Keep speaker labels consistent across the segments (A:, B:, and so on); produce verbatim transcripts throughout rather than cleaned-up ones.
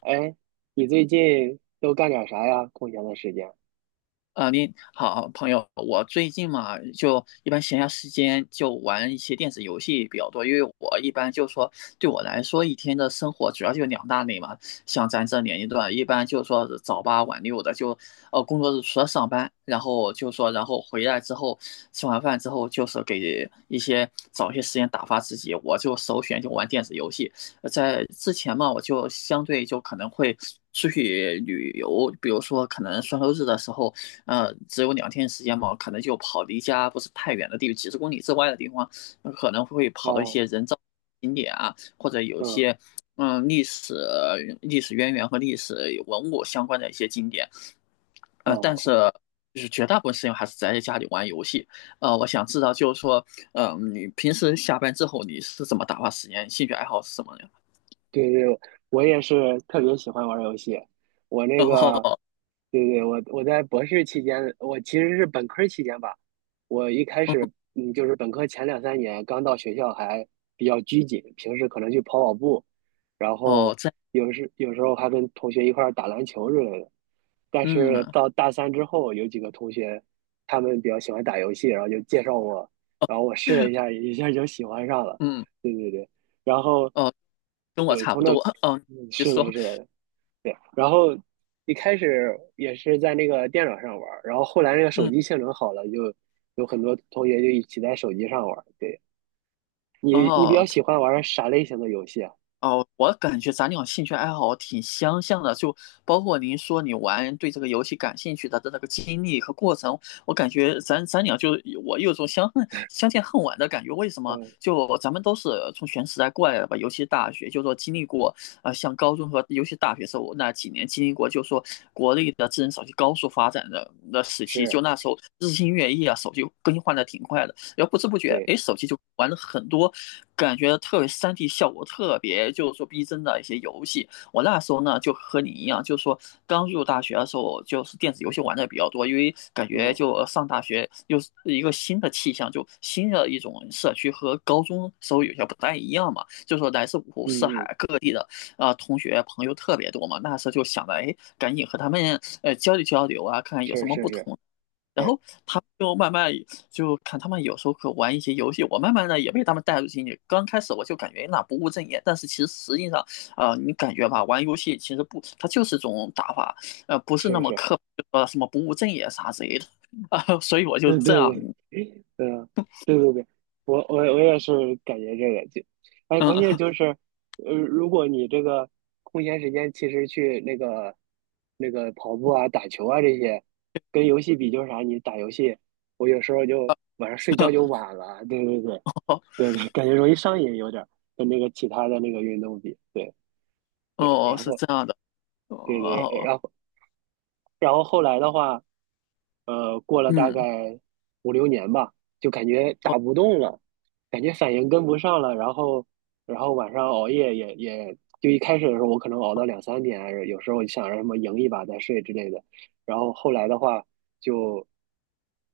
A: 哎，你最近都干点啥呀？空闲的时间？
B: 啊，您好，朋友。我最近嘛，就一般闲暇时间就玩一些电子游戏比较多，因为我一般就说，对我来说，一天的生活主要就两大类嘛。像咱这年龄段，一般就是说是早八晚六的，就呃工作日除了上班，然后就说，然后回来之后吃完饭之后，就是给一些找一些时间打发自己，我就首选就玩电子游戏。呃在之前嘛，我就相对就可能会出去旅游，比如说可能双休日的时候。呃，只有两天时间嘛，可能就跑离家不是太远的地方，几十公里之外的地方，可能会跑到一
A: 哦，
B: 些人造景点啊，或者有
A: 嗯，
B: 些嗯历史、历史渊源和历史文物相关的一些景点。
A: 哦，
B: 呃，但是
A: 哦
B: 就是绝大部分时间还是宅在家里玩游戏。呃，我想知道就是说，嗯，你平时下班之后你是怎么打发时间？兴趣爱好是什么呀？
A: 对对，我也是特别喜欢玩儿游戏。我那
B: 然
A: 个，
B: 后，
A: 对对，我我在博士期间，我其实是本科儿期间吧。我一开
B: 嗯，
A: 始，嗯，就是本科前两三年刚到学校还比较拘谨，平时可能去跑跑步，然
B: 哦，
A: 后
B: 这，
A: 有时有时候还跟同学一块儿打篮球之类的。但是
B: 嗯，
A: 到大三之后，有几个同学他们比较喜欢打游戏，然后就介绍我，然后我试了一下，一下就喜欢上了。
B: 嗯，
A: 对对对，然后。
B: 哦，跟我
A: 对，
B: 差
A: 从
B: 不
A: 那，
B: 多。嗯，
A: 嗯
B: 你
A: 是的，
B: 说，
A: 是的，对。然后一开始也是在那个电脑上玩儿，然后后来那个手
B: 嗯。
A: 机性能好了，就有很多同学就一起在手机上玩儿。对，你你比较
B: 哦，
A: 喜欢玩儿啥类型的游戏啊？
B: 哦，我感觉咱俩兴趣爱好挺相像的，就包括您说你玩对这个游戏感兴趣的的那个经历和过程，我感觉咱咱俩就我有种相恨相见恨晚的感觉。为什么？
A: 嗯，
B: 就咱们都是从全时代过来的吧。尤其大学，就说经历过呃，像高中和尤其大学时候那几年经历过，就说国内的智能手机高速发展的的时期，
A: 是，
B: 就那时候日新月异啊，手机更新换的挺快的。然后不知不觉，
A: 对，
B: 哎，手机就玩了很多，感觉特别 三 D 效果特别就是说逼真的一些游戏。我那时候呢，就和你一样，就是说刚入大学的时候，就是电子游戏玩的比较多，因为感觉
A: 嗯
B: 就上大学又是一个新的气象，就新的一种社区和高中时候有些不太一样嘛，就是说来自五湖
A: 嗯
B: 四
A: 嗯，
B: 海各地的啊、呃同学朋友特别多嘛。那时候就想着，哎，赶紧和他们呃交流交流啊，看看有什
A: 是
B: 么不
A: 是
B: 同。然后他们就慢慢就看他们有时候可玩一些游戏，我慢慢的也被他们带入进去。刚开始我就感觉那不务正业，但是其实实际上，呃，你感觉吧，玩游戏其实不，它就是种打法，呃，不是
A: 是
B: 那
A: 是
B: 么
A: 是，
B: 刻呃什么不务正业啥之类的啊、所以我就
A: 嗯
B: 这
A: 对
B: 样，
A: 对嗯，对对对，我我我也是感觉这个就，哎，关键
B: 嗯，
A: 就是，呃，如果你这个空闲时间其实去那个那个跑步啊、打球啊这些，跟游戏比就是啥，你打游戏，我有时候就晚上睡觉就 晚了，对对对，
B: 哦
A: 对对，感觉容易上瘾有点儿，跟那个其他的那个运动比，对对，
B: 哦
A: 然
B: 是
A: 后
B: 这样的，哦
A: 对对，
B: 哦
A: 然后然后后来的话。呃，过了大
B: 嗯
A: 概五六年吧，就感觉打
B: 哦
A: 不动了，感觉反应跟不上了，然后，然后晚上熬夜也也，就一开始的时候我可能熬到两三点啊，有时候想着什么赢一把再睡之类的，然后后来的话就，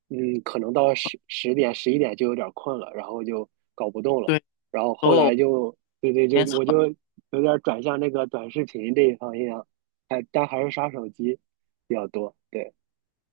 A: 嗯，可能到十十点十一点就有点困了，然后就搞不动了，
B: 对，哦时
A: 然后后
B: 候时
A: 来就，对对，就
B: 间长。
A: 我就有点转向那个短视频这一方面，还但还是刷手机比较多，对，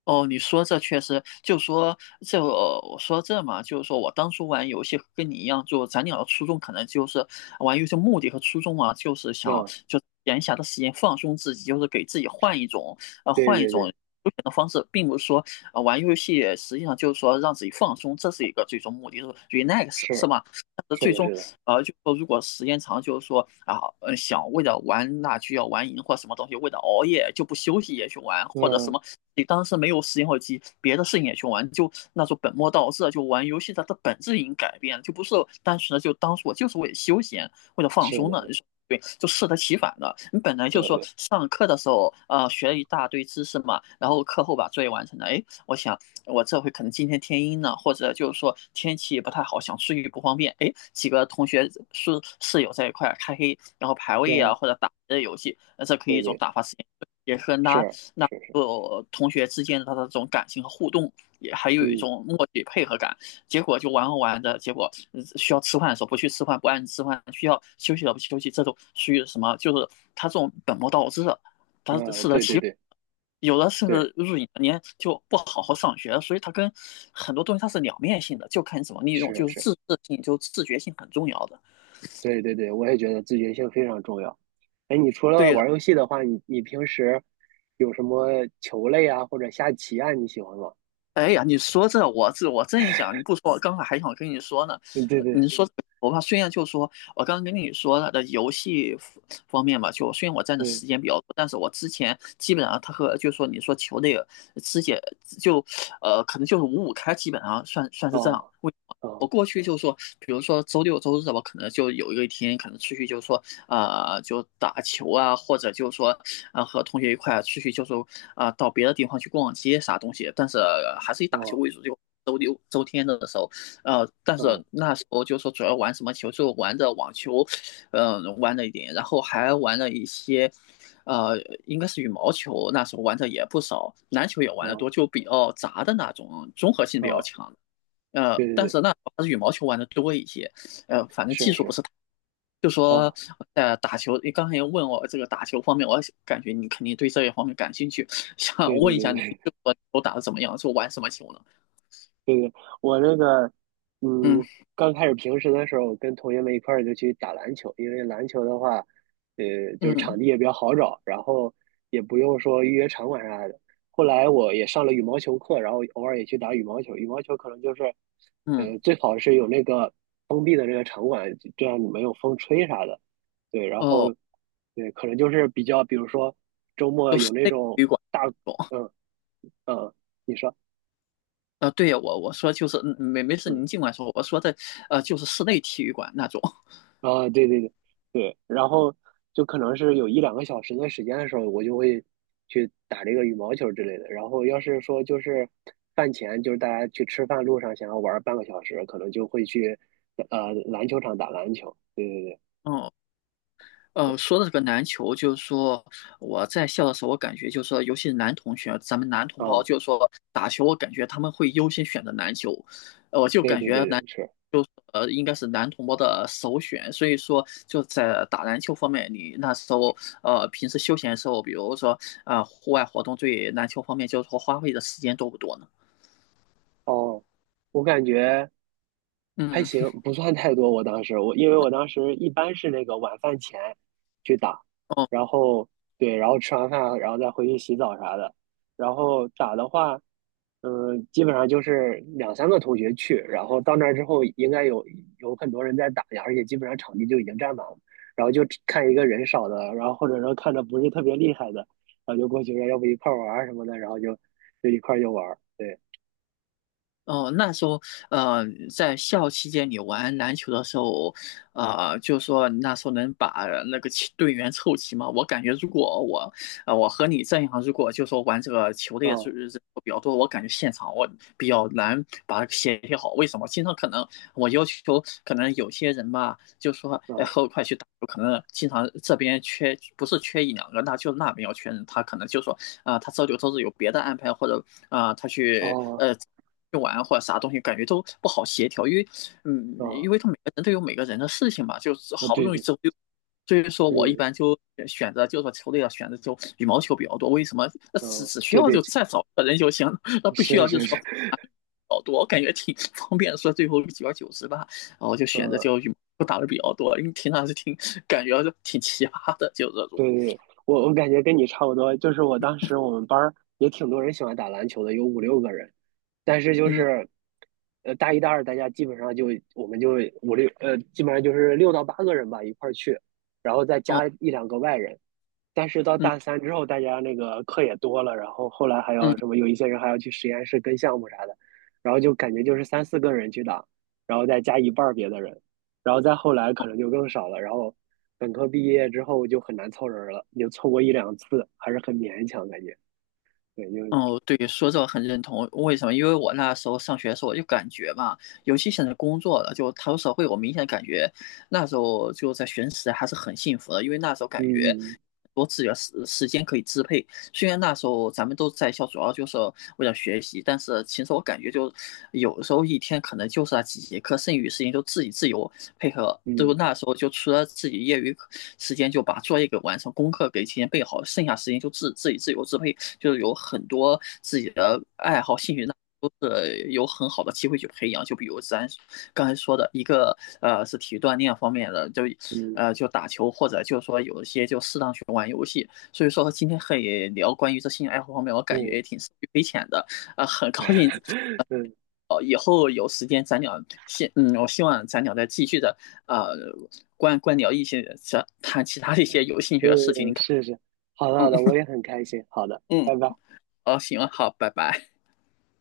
B: 哦，你说这确实，就说这呃我说这嘛，就是说我当初玩游戏跟你一样，就咱俩的初衷可能就是玩游戏目的和初衷啊，就是想
A: 嗯。
B: 就闲暇的时间放松自己，就是给自己换一种呃
A: 对
B: 换一
A: 对
B: 种
A: 对，
B: 休闲的方式。并不是说呃玩游戏实际上就是说让自己放松，这是一个最终目的，就是 relax 是
A: 是
B: 吧？但是
A: 是
B: 最
A: 的，
B: 终
A: 是的，
B: 呃就说如果时间长，就是说啊呃想为了玩那就要玩赢或什么东西，为了熬夜就不休息也去玩，或者什
A: 嗯，
B: 么。你当时没有时间或机，别的事情也去玩，就那种本末倒置啊，就玩游戏它的本质已经改变了，就不是单纯的就当时我就是为了休闲，为了放
A: 是
B: 松的。
A: 的，
B: 就是对，就适得其反的。你本来
A: 对
B: 就说
A: 对，
B: 上课的时候，呃，学了一大堆知识嘛，然后课后把作业完成了。哎，我想我这回可能今天天阴了，或者就是说天气不太好，想出去不方便。哎，几个同学室室友在一块开黑，然后排位啊，
A: 嗯，
B: 或者打这游戏，那这可以
A: 对
B: 一种
A: 对，
B: 打发时间，也是拉
A: 是
B: 拉
A: 是是，
B: 呃同学之间的这种感情和互动，也还有一
A: 嗯，
B: 种默契配合感。结果就玩着玩的结果呃需要吃饭的时候不去吃饭，不按时吃饭；需要休息的不去休息，这种属于什么？就是他这种本末倒置，他
A: 那
B: 适得
A: 对对
B: 其反。
A: 对
B: 有的甚
A: 对，
B: 至入隐年就不好好上学，所以他跟很多东西它是两面性的，就看你怎么利用，
A: 是
B: 就是
A: 是，
B: 自制性，就自觉性很重要的。
A: 对对对，我也觉得自觉性非常重要。哎，你除了
B: 对的。
A: 玩游戏的话，你你平时有什么球类啊，或者下棋啊，你喜欢吗？
B: 哎呀，你说这我，这我正想，你不说，我刚才还想跟你说呢。
A: 嗯，对
B: 呃
A: 对，
B: 你说我怕，虽然就说我刚刚跟你说了的游戏方方面吧，就虽然我占的
A: 对，
B: 时间比较多，但是我之前基本上他和就说你说球类肢解就呃可能就是五五开，基本上算算是这样。
A: 哦，
B: 为什么我
A: 哦，
B: 过去就说，比如说周六周日吧，可能就有一个一天，可能出去就说，呃，就打球啊，或者就说啊，和同学一块出去就是啊，到别的地方去逛街啥东西，但是呃还是以打球
A: 哦，
B: 为主，就周六周天的时候。呃，但是
A: 哦，
B: 那时候就说主要玩什么球，就玩着网球。嗯、玩了一点，然后还玩了一些。呃，应该是羽毛球，那时候玩的也不少，篮球也玩的
A: 哦，
B: 多，就比较杂的那种，综合性比较
A: 哦，
B: 强。呃，
A: 对对
B: 但
A: 对，
B: 是那还是羽毛球玩的多一些。呃，反正
A: 是
B: 技术不
A: 是，
B: 是太，就说
A: 哦，
B: 呃打球，你刚才也问我这个打球方面，我感觉你肯定对这一方面感兴趣，想
A: 对对
B: 问一
A: 对
B: 下你，
A: 对，
B: 就说球打的怎么样，就玩什么球呢？
A: 我那个，
B: 嗯
A: 嗯，刚开始平时的时候，跟同学们一块儿就去打篮球，因为篮球的话，呃，就是
B: 嗯
A: 场地也比较好找，然后也不用说预约场馆啥的。后来我也上了羽毛球课，然后偶尔也去打羽毛球。羽毛球可能就是，
B: 嗯，
A: 呃，最好是有那个封闭的那个场馆，这样你没有风吹啥的。对，然后，
B: 哦，
A: 对，可能就是比较，比如说周末
B: 就
A: 有
B: 室
A: 那
B: 内体
A: 种
B: 育馆
A: 大，
B: 那种。
A: 嗯嗯，你说。
B: 呃，对呀，我我说就是嗯没没事，
A: 嗯。
B: 您尽管说，我说的呃就是室内体育馆那种。
A: 啊，对对对对，然后就可能是有一两个小时的时间的时候，我就会去打这个羽毛球之类的。然后要是说就是饭前，就是大家去吃饭路上想要玩半个小时，可能就会去呃篮球场打篮球。对对对，
B: 嗯呃，说到这个篮球，就是说我在校的时候，我感觉就是说，尤其是男同学，咱们男同胞，
A: 哦，
B: 就是说打球，我感觉他们会优先选择篮球。呃我就
A: 对
B: 感
A: 对
B: 觉
A: 对对，
B: 男
A: 是
B: 呃应该是男同胞的首选。所以说，就在打篮球方面，你那时候呃平时休闲的时候，比如说呃户外活动，对篮球方面就是说花费的时间多不多呢？
A: 哦，我感觉还
B: 嗯。
A: 行，不算太多。我当时我因为我当时一般是那个晚饭前去打，然后对，然后吃完饭然后再回去洗澡啥的。然后打的话，嗯，基本上就是两三个同学去，然后到那儿之后，应该有有很多人在打呀，而且基本上场地就已经占满了，然后就只看一个人少的，然后或者说看着不是特别厉害的，然后就过去说要不一块儿玩儿什么的，然后就就一块儿就玩儿，对，
B: 哦，那时候，呃，在校期间你玩篮球的时候，呃，就说你那时候能把那个齐队员凑齐吗？我感觉如果我，呃，我和你这样，如果就说玩这个球类
A: 啊
B: 是是比较多，我感觉现场我比较难把它协调好。为什么？经常可能我要求，可能有些人吧，就说，哎，和我一
A: 啊
B: 块去打球，可能经常这边缺，不是缺一两个，那就那边要缺人，他可能就说，啊、他周六周日有别的安排，或者啊、他去
A: 啊
B: 呃。玩或者啥东西，感觉都不好协调。因为，嗯，
A: 啊
B: 因为他每个人都有每个人的事情嘛，就是
A: 啊，
B: 好不
A: 对
B: 容易
A: 对，
B: 周六，所以说我一
A: 嗯
B: 般就选择，就是说球队啊，选择就羽毛球比较多。为什么？呃只
A: 嗯，
B: 只需
A: 对
B: 要
A: 对，
B: 就再找一个人就行，那不需
A: 是
B: 要就
A: 是
B: 是
A: 是，
B: 说啊好多，我感觉挺方便的说最后久而久之吧，然后就选择就
A: 嗯
B: 羽毛球打的比较多，因为平常是挺感觉就挺奇葩的，就这种。
A: 对对对，我我感觉跟你差不多，就是我当时我们班儿也挺多人喜欢打篮球的，有五六个人，但是就
B: 嗯，
A: 是，呃，大一大二大家基本上就我们就五六呃，基本上就是六到八个人吧一块儿去，然后再
B: 哦，
A: 加一两个外人，但是到
B: 嗯
A: 大三之后，大家那个课也多了，然后后来还
B: 嗯。
A: 要什么，有一些人还要去实验室跟项目啥的，然后就感觉就是三四个人去打，然后再加一半儿别的人，然后再后来可能就更少了。然后本科毕业之后就很难凑人了，也凑过一两次，还是很勉强感觉。对，就
B: 哦，对，说这个很认同。为什么？因为我那时候上学的时候，我就感觉吧，尤其现在工作了，就踏入社会，我明显感觉那时候就在学生时代还是很幸福的，因为那时候感觉
A: 嗯
B: 多自己的时时间可以支配，虽然那时候咱们都在校，主要就是为了学习，但是其实我感觉就有时候一天可能就是那几节课，剩余时间就自己自由配合。就
A: 嗯
B: 那时候就除了自己业余时间就把作业给完成，功课给提前备好，剩下时间就自自己自由支配，就是有很多自己的爱好兴趣那。都是有很好的机会去培养，就比如咱刚才说的一个，呃，是体育锻炼方面的，就，
A: 嗯
B: 呃，就打球或者就是说有一些就适当去玩游戏，所以说今天可以聊关于这兴趣爱好方面，我感觉
A: 嗯
B: 也挺受益匪浅的。呃，很高兴。
A: 嗯
B: 哦，以后有时间咱俩希嗯，我希望咱俩再继续的呃，关关聊一些这谈其他的一些有兴趣的事情。你
A: 嗯，
B: 看，
A: 是是，好的好
B: 嗯
A: 的，我也很开心。好的，
B: 嗯，
A: 拜拜。
B: 哦，行了，好，拜拜。